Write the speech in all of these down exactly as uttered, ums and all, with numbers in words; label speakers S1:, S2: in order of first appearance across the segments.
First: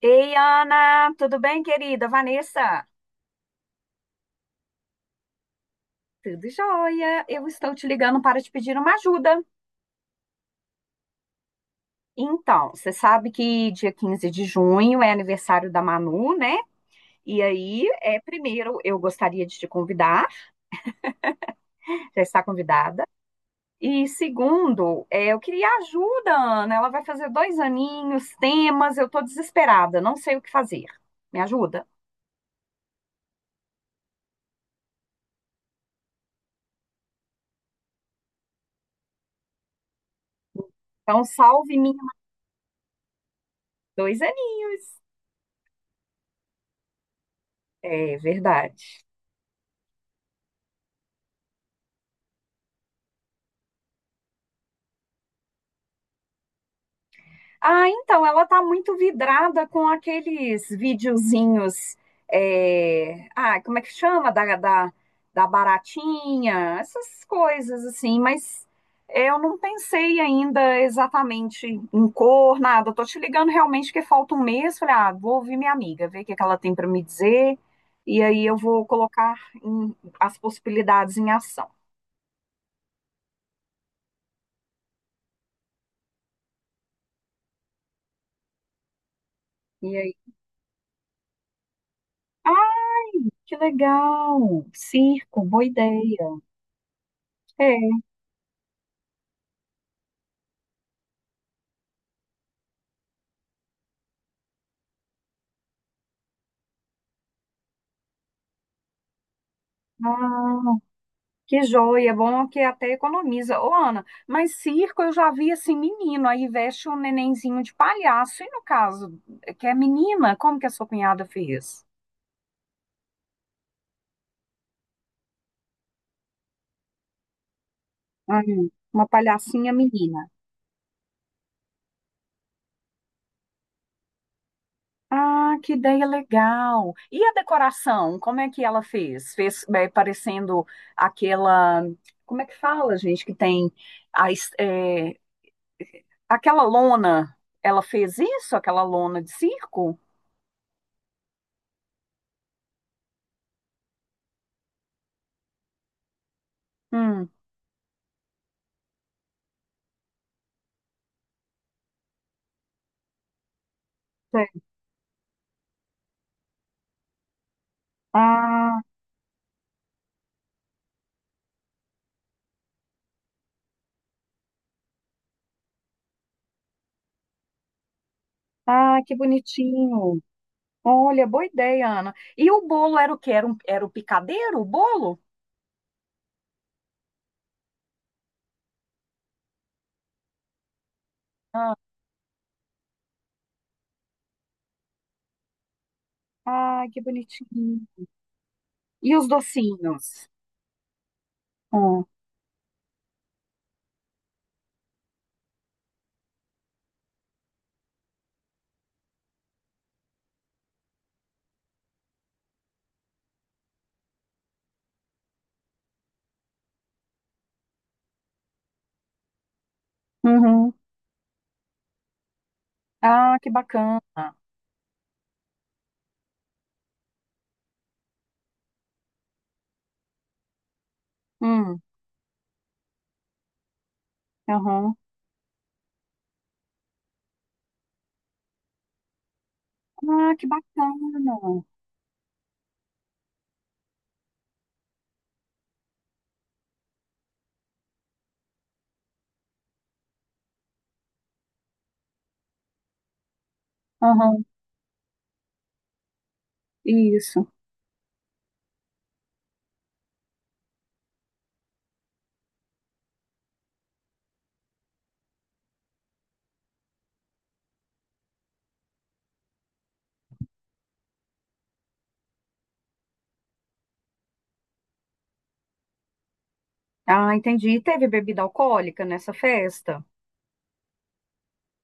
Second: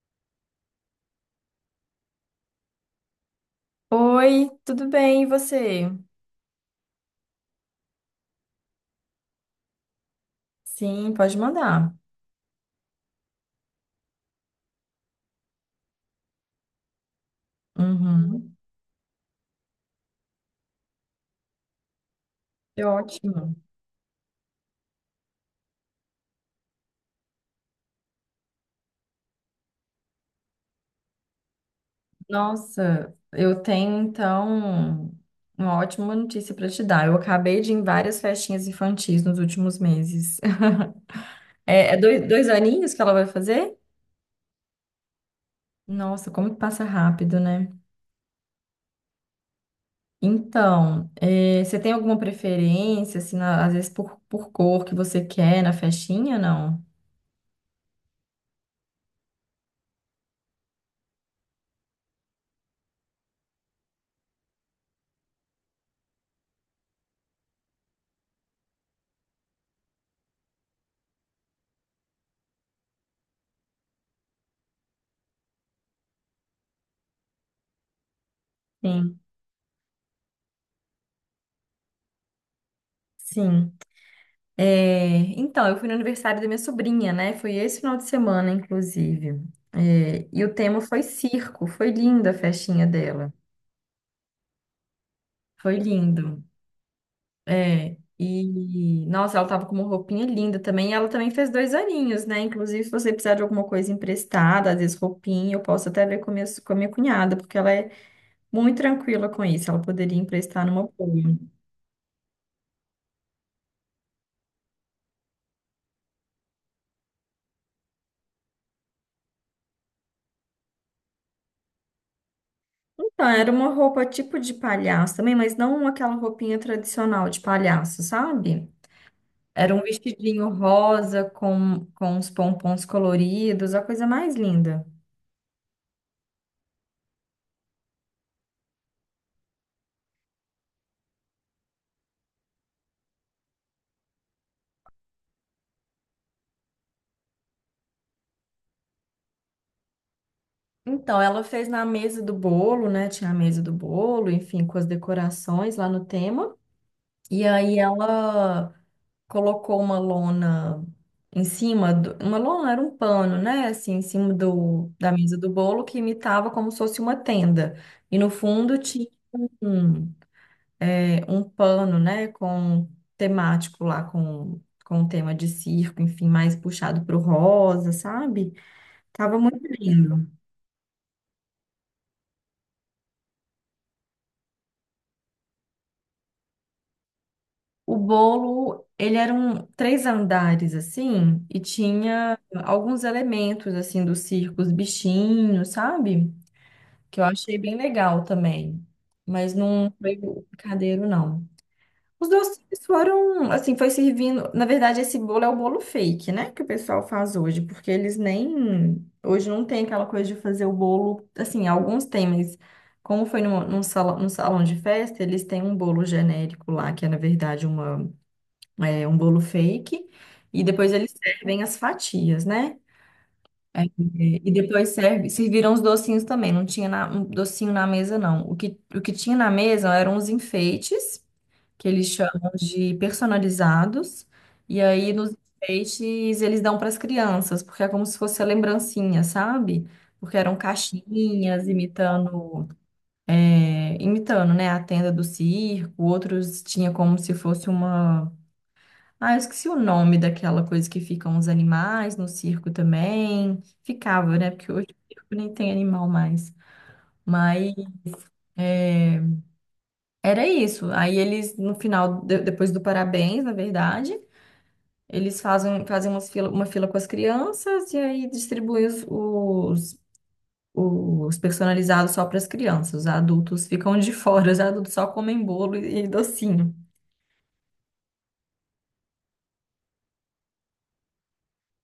S1: Ei, Ana, tudo bem, querida? Vanessa,
S2: Oi, tudo bem, e você?
S1: tudo jóia? Eu estou te ligando para te pedir uma ajuda.
S2: Sim, pode mandar.
S1: Então, você sabe que dia quinze de junho é aniversário da Manu, né? E aí, é,
S2: Uhum.
S1: primeiro, eu gostaria de te convidar, já está
S2: É
S1: convidada.
S2: ótimo.
S1: E segundo, é, eu queria ajuda, Ana. Ela vai fazer dois aninhos, temas, eu estou desesperada, não sei o que fazer. Me ajuda?
S2: Nossa, eu tenho então uma ótima notícia para te dar. Eu acabei de ir em várias festinhas infantis nos últimos meses.
S1: Então, salve-me,
S2: É, é dois, dois aninhos que ela vai fazer?
S1: dois aninhos.
S2: Nossa, como que passa rápido, né?
S1: É verdade.
S2: Então, é, você tem alguma preferência, assim, na- às vezes por, por cor que você quer na festinha, não?
S1: Ah, então, ela tá muito vidrada com aqueles videozinhos. é, Ah, como é que chama? Da, da, da baratinha, essas coisas assim, mas é, eu não pensei ainda exatamente em cor, nada. Eu tô te ligando realmente que falta um mês. Falei, ah, vou ouvir minha amiga, ver o que que ela tem para me dizer, e aí eu vou
S2: Sim.
S1: colocar em- as possibilidades em ação.
S2: Sim. É, então, eu fui no aniversário da minha sobrinha, né? Foi esse final de semana, inclusive.
S1: E aí,
S2: É, e o tema foi circo. Foi linda a festinha
S1: ah,
S2: dela.
S1: que legal! Circo, boa
S2: Foi
S1: ideia.
S2: lindo.
S1: É,
S2: É, e, nossa, ela tava com uma roupinha linda também. E ela também fez dois aninhos, né? Inclusive, se você precisar de alguma coisa emprestada, às vezes roupinha, eu posso até ver com a minha, com a minha, cunhada, porque ela é muito tranquila com isso. Ela poderia emprestar
S1: ah,
S2: numa boa.
S1: que joia, bom que até economiza. Ô, Ana, mas circo eu já vi assim, menino, aí veste um nenenzinho de palhaço. E no caso, eh, que é menina, como que a sua cunhada fez?
S2: Então, era uma roupa tipo de palhaço também, mas não aquela roupinha tradicional de palhaço,
S1: Hum,
S2: sabe?
S1: uma palhacinha
S2: Era um
S1: menina.
S2: vestidinho rosa com, com uns pompons coloridos, a coisa mais linda.
S1: Ah, que ideia legal. E a decoração, como é que ela fez? Fez é, parecendo aquela. Como é que fala, gente, que tem a, es- é, aquela lona? Ela fez isso, aquela lona de circo?
S2: Então, ela fez na mesa do bolo, né? Tinha a mesa do bolo, enfim, com as decorações lá no tema.
S1: Hum.
S2: E aí ela colocou uma lona em cima do, uma lona era um pano, né? Assim, em cima
S1: Sei.
S2: do, da mesa do bolo que imitava como se fosse uma tenda. E no fundo
S1: Ah.
S2: tinha um- é, um pano, né, com temático lá, com, com tema de circo, enfim, mais puxado pro rosa, sabe?
S1: Ah, que
S2: Tava muito
S1: bonitinho.
S2: lindo.
S1: Olha, boa ideia, Ana. E o bolo era o quê? Era, um, era o picadeiro, o bolo?
S2: O bolo, ele era um três andares, assim, e
S1: Ah,
S2: tinha alguns elementos, assim, do circo, os bichinhos, sabe?
S1: ai, que
S2: Que eu achei bem
S1: bonitinho.
S2: legal também.
S1: E os
S2: Mas não
S1: docinhos?
S2: foi o picadeiro, não.
S1: Hum,
S2: Os doces foram, assim, foi servindo. Na verdade, esse bolo é o bolo fake, né? Que o pessoal faz hoje, porque eles nem. Hoje não tem aquela coisa de fazer o bolo. Assim, alguns têm, mas como foi num, num salão, num salão de festa, eles têm um bolo genérico lá, que é, na verdade, uma, é, um bolo fake. E
S1: uhum.
S2: depois eles servem as fatias, né?
S1: Ah, que
S2: É,
S1: bacana.
S2: e depois serve, serviram os docinhos também. Não tinha na- um docinho na mesa, não. O que, o que tinha na mesa eram os enfeites
S1: Hum,
S2: que eles chamam de personalizados. E
S1: uhum.
S2: aí, nos enfeites, eles dão para as crianças, porque é como se fosse a lembrancinha, sabe?
S1: Ah,
S2: Porque
S1: que
S2: eram
S1: bacana.
S2: caixinhas imitando, é, imitando, né, a tenda do circo, outros tinha como se fosse uma. Ah, eu esqueci o nome daquela coisa que ficam os animais no circo também. Ficava,
S1: Uhum,
S2: né? Porque hoje o circo nem tem animal mais.
S1: isso.
S2: Mas é, era isso. Aí eles, no final, de- depois do parabéns, na verdade. Eles fazem, fazem umas fila- uma fila com as crianças e aí distribuem os, os, os, personalizados só para as crianças. Os adultos ficam de fora, os adultos só comem bolo e, e docinho.
S1: Ah, entendi. E teve bebida alcoólica nessa festa?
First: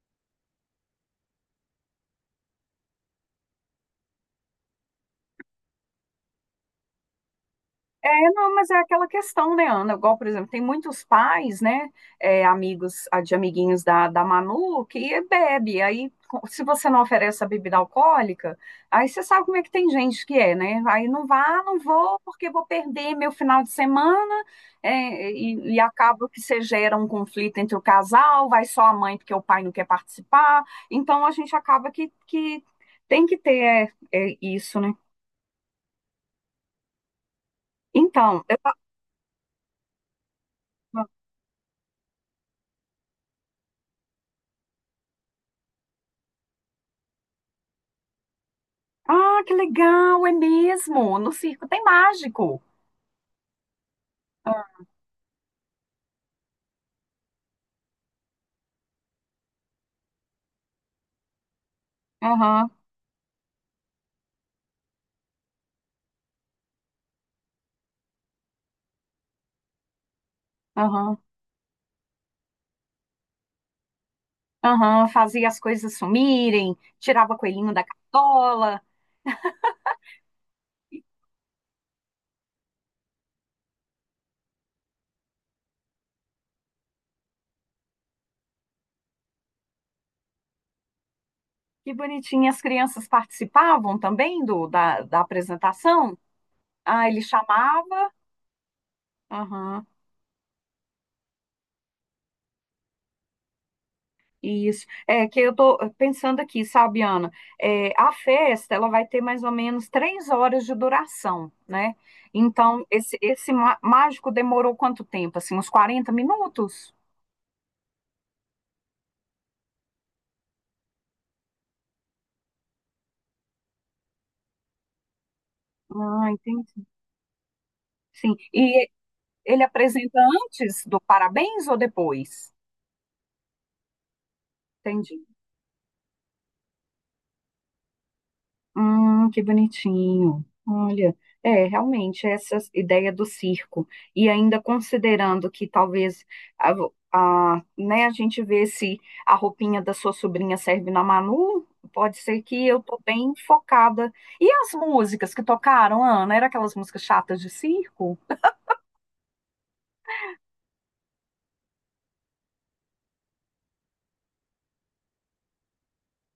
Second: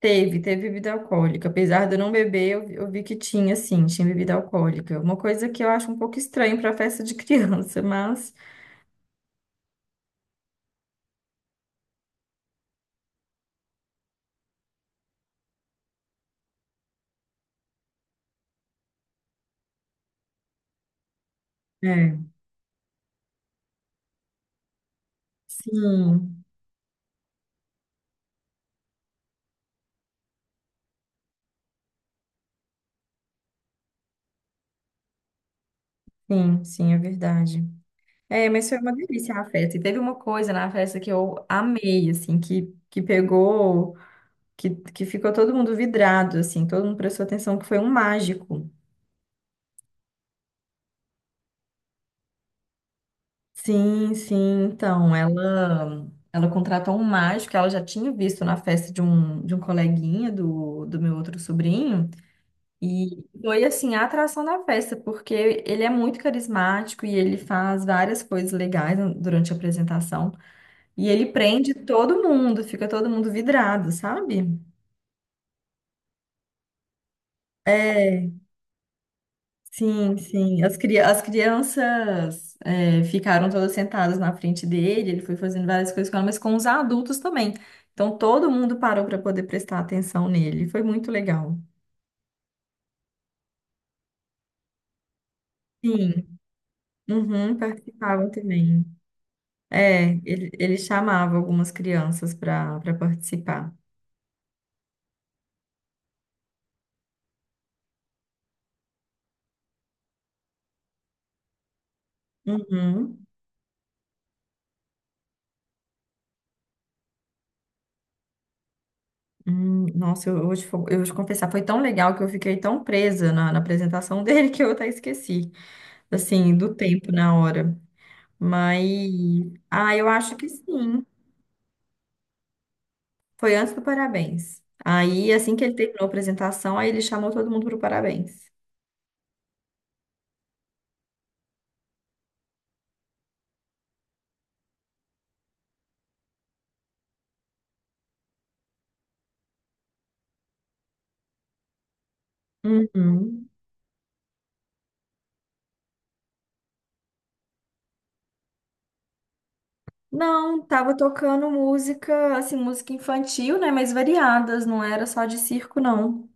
S2: Teve, teve bebida alcoólica. Apesar de eu não beber, eu, vi- eu vi que tinha, sim, tinha bebida alcoólica. Uma coisa que eu acho um pouco estranho para festa de criança,
S1: É,
S2: mas.
S1: não, mas é aquela questão, né, Ana? Igual, por exemplo, tem muitos pais, né, é, amigos, ah, de amiguinhos da, da Manu, que bebe. Aí, co- se você não oferece a bebida alcoólica, aí você sabe como é que tem gente que é, né? Aí não vá, não vou,
S2: É.
S1: porque vou perder meu final de semana, é, e, e acaba
S2: Sim,
S1: que você gera um conflito entre o casal, vai só a mãe porque o pai não quer participar. Então, a gente acaba que, que tem que ter é, é, isso, né?
S2: sim, sim, é verdade.
S1: Então,
S2: É,
S1: eu
S2: mas foi uma delícia a festa. E teve uma coisa na festa que eu amei, assim, que, que pegou, que, que ficou todo mundo vidrado, assim, todo mundo prestou atenção que foi um mágico.
S1: ah, que legal, é mesmo. No circo tem mágico.
S2: Sim,
S1: Ah,
S2: sim, então, ela ela contratou um mágico que ela já tinha visto na festa de um, de um, coleguinha do, do meu outro sobrinho,
S1: aham,
S2: e foi, assim, a atração da festa, porque ele é muito carismático e ele faz várias coisas legais durante a apresentação, e
S1: aham,
S2: ele prende todo mundo, fica todo mundo vidrado, sabe?
S1: aham. Fazia as coisas sumirem, tirava coelhinho da
S2: É.
S1: cartola.
S2: Sim, sim. As, cri- as crianças é, ficaram todas sentadas na frente dele, ele foi fazendo várias coisas com ela, mas com os adultos também. Então todo mundo parou para poder prestar atenção nele. Foi muito legal.
S1: Que bonitinho. As crianças participavam também do, da, da apresentação?
S2: Sim,
S1: Ah, ele
S2: uhum,
S1: chamava.
S2: participavam também.
S1: Aham,
S2: É, ele, ele, chamava algumas crianças para para participar.
S1: isso. É que eu tô pensando aqui, sabe, Ana? É, a festa, ela vai ter mais ou menos três horas de duração, né? Então, esse,
S2: Uhum.
S1: esse má- mágico demorou quanto tempo? Assim, uns quarenta minutos?
S2: Hum, nossa, eu, eu, vou te, fo- eu vou te confessar, foi tão legal que eu fiquei tão presa na, na apresentação dele que eu até esqueci,
S1: Ah,
S2: assim, do
S1: entendi.
S2: tempo na hora.
S1: Sim.
S2: Mas,
S1: E ele
S2: ah, eu
S1: apresenta
S2: acho que
S1: antes do
S2: sim.
S1: parabéns ou depois?
S2: Foi antes do parabéns.
S1: Entendi.
S2: Aí, assim que ele terminou a apresentação, aí ele chamou todo mundo pro parabéns.
S1: Hum, que bonitinho. Olha, é, realmente, essa ideia do circo. E ainda considerando que talvez a, a, né, a gente vê se a roupinha da sua sobrinha serve na Manu, pode ser que eu tô bem
S2: Uhum.
S1: focada. E as músicas que tocaram, Ana? Eram aquelas músicas chatas de circo?
S2: Não, tava tocando música, assim, música infantil, né? Mas variadas, não era só de circo, não.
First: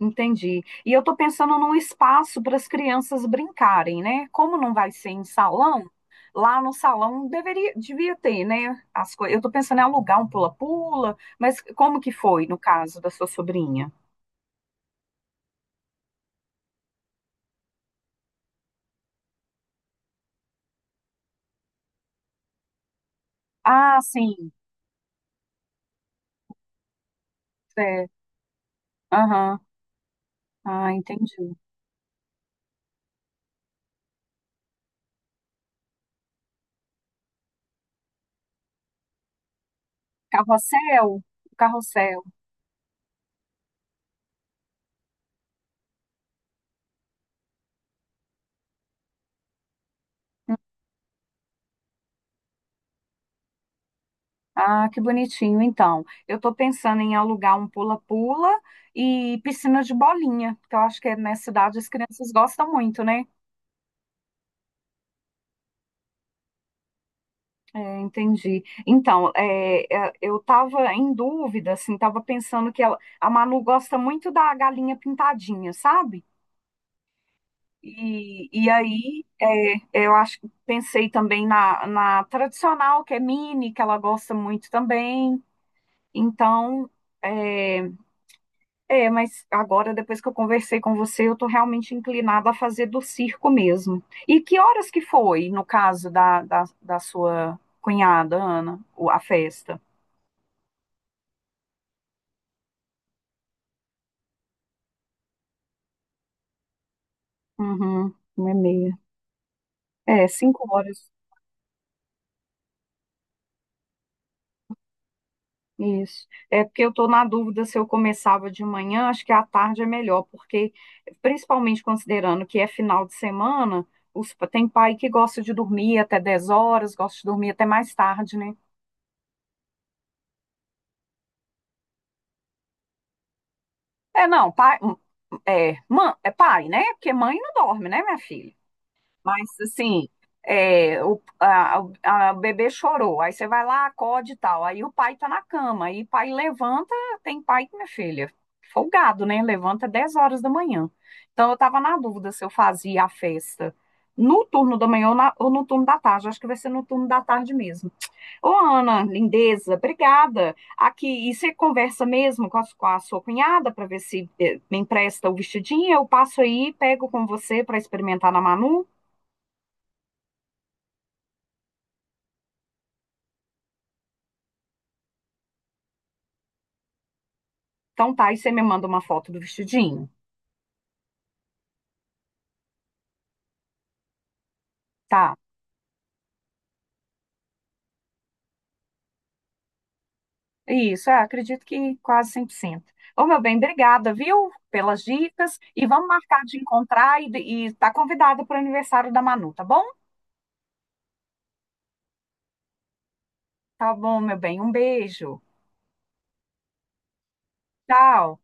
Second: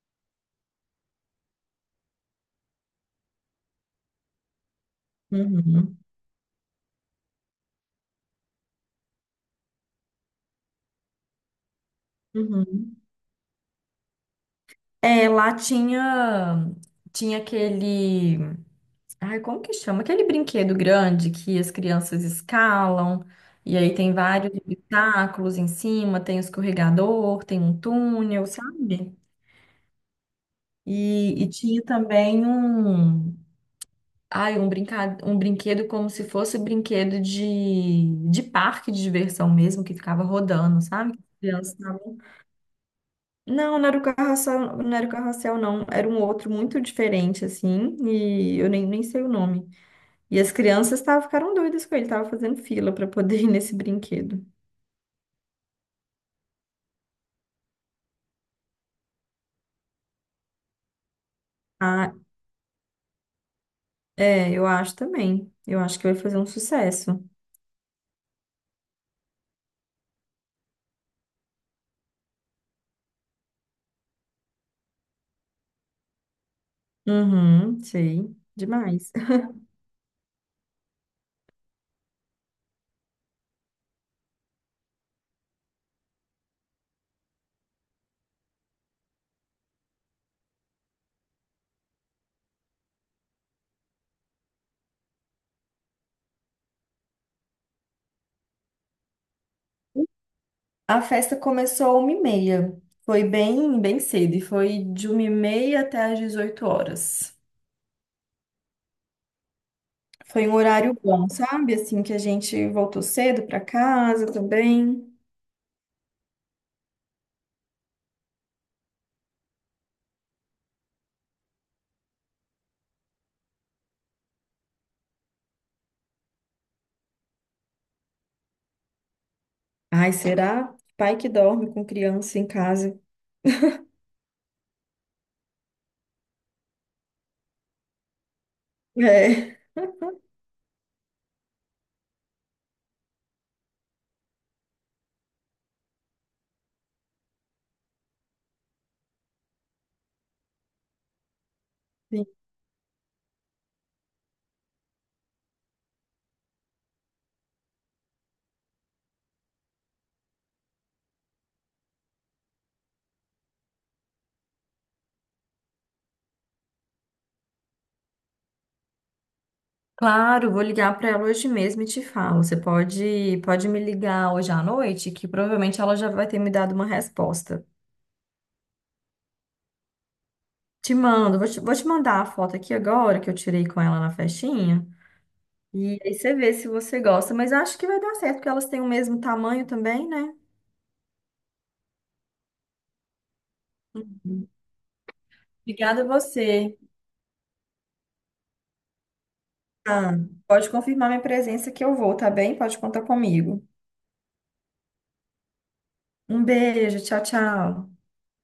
S1: Entendi. E eu estou pensando num espaço para as crianças brincarem, né? Como não vai ser em salão,
S2: Uhum.
S1: lá no salão deveria, devia ter, né? As coisas. Eu estou pensando em alugar um pula-pula, mas como que foi no
S2: Uhum.
S1: caso da sua sobrinha?
S2: É, lá tinha, tinha, aquele. Ai, como que chama? Aquele brinquedo grande que as crianças escalam, e aí
S1: Ah,
S2: tem
S1: sim.
S2: vários obstáculos em cima, tem um escorregador, tem um
S1: É.
S2: túnel, sabe?
S1: Aham. Ah,
S2: E, e
S1: entendi.
S2: tinha também um, ai, um, brinca, um brinquedo como se fosse brinquedo de, de, parque de diversão mesmo, que ficava rodando, sabe? Que
S1: Carrossel?
S2: as crianças estavam-
S1: Carrossel.
S2: Não, não era o carrossel, não era o carrossel, não. Era um outro muito diferente, assim, e eu nem, nem sei o nome. E as crianças tavam, ficaram doidas com ele, estavam fazendo fila para poder ir nesse brinquedo.
S1: Ah, que bonitinho. Então, eu estou pensando em alugar um pula-pula e piscina de bolinha, que eu acho que é nessa idade as
S2: Ah,
S1: crianças gostam muito, né?
S2: é, eu acho também. Eu acho que vai fazer um sucesso.
S1: É, entendi. Então, é, é, eu estava em dúvida, assim, estava pensando que ela, a Manu gosta muito da galinha pintadinha, sabe?
S2: Uhum, sei.
S1: E, e
S2: Demais.
S1: aí, é, eu acho que pensei também na, na tradicional, que é mini, que ela gosta muito também. Então, é, é, mas agora, depois que eu conversei com você, eu estou realmente inclinada a fazer do circo mesmo. E que horas que foi, no caso da, da, da sua cunhada, Ana, o- a festa?
S2: A festa começou uma e meia. Foi bem, bem cedo e foi de uma e meia até às dezoito horas.
S1: Uhum, uma e meia. É,
S2: Foi um
S1: cinco
S2: horário
S1: horas.
S2: bom, sabe? Assim que a gente voltou cedo para casa também.
S1: Isso. É porque eu estou na dúvida se eu começava de manhã, acho que à tarde é melhor, porque, principalmente considerando que é final de semana, os, tem pai que gosta de dormir até dez horas, gosta de dormir até mais tarde, né?
S2: Ai, será? Pai que dorme com criança em casa.
S1: É, não, pai, hum, é, mãe, é pai, né? Porque mãe não dorme, né, minha filha? Mas
S2: É.
S1: assim, é, o, a- a- o bebê chorou. Aí você vai lá, acode e tal. Aí o pai tá na cama. Aí o pai levanta, tem pai que, minha filha, folgado, né? Levanta dez horas da manhã. Então eu tava na dúvida se eu fazia a festa no turno da manhã ou, na- ou no turno da tarde. Acho que vai ser no turno da tarde mesmo. Ô, Ana, lindeza, obrigada. Aqui, e você conversa mesmo com a, com a sua cunhada para ver se eh, me empresta o vestidinho? Eu passo aí, pego com você para experimentar na Manu.
S2: Claro, vou ligar para ela hoje mesmo e te falo. Você pode, pode me ligar hoje à noite, que provavelmente ela já vai ter me dado uma resposta.
S1: Então tá, e você me manda uma foto do vestidinho?
S2: Te mando, vou te, vou te mandar a foto aqui agora que eu tirei com ela na festinha.
S1: Tá.
S2: E aí você vê se você gosta. Mas acho que vai dar certo, porque elas têm o mesmo tamanho também, né?
S1: Isso, é, acredito que quase cem por cento. Ô, meu bem, obrigada, viu, pelas dicas. E
S2: Obrigada a
S1: vamos marcar de
S2: você.
S1: encontrar e, e tá convidada para o aniversário da Manu, tá bom?
S2: Ah, pode confirmar minha presença que eu vou, tá bem? Pode contar comigo.
S1: Tá bom, meu bem. Um beijo.
S2: Um beijo, tchau, tchau.
S1: Tchau.